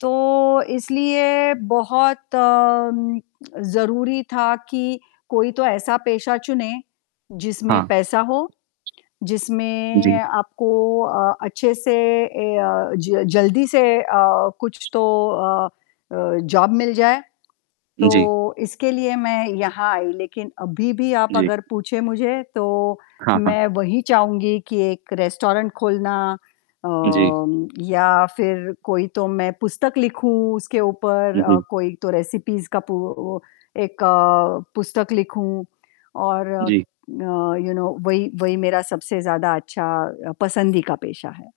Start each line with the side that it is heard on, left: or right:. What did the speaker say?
left: तो, इसलिए बहुत अ, म ज़रूरी था कि कोई तो ऐसा पेशा चुने, जिसमें
right: हाँ।
left: पैसा हो, जिसमें
right: जी।
left: आपको अ, अच्छे से ए अ, ज जल्दी से अ, कुछ तो अ अ, जॉब मिल जाए। तो
right: जी।
left: इसके लिए मैं यहाँ आई, लेकिन अभी भी आप
right: जी।
left: अगर पूछे मुझे तो
right: हाँ, हाँ।
left: मैं वही चाहूँगी कि 1 रेस्टोरेंट खोलना
right: जी।
left: अम, या फिर कोई तो मैं पुस्तक लिखूँ उसके ऊपर अ,
right: बिल्कुल।
left: कोई तो रेसिपीज़ का पू ओ एक पुस्तक लिखूँ और अ,
right: जी।
left: यू नो वही वही मेरा सबसे ज़्यादा अच्छा पसंदी का पेशा है।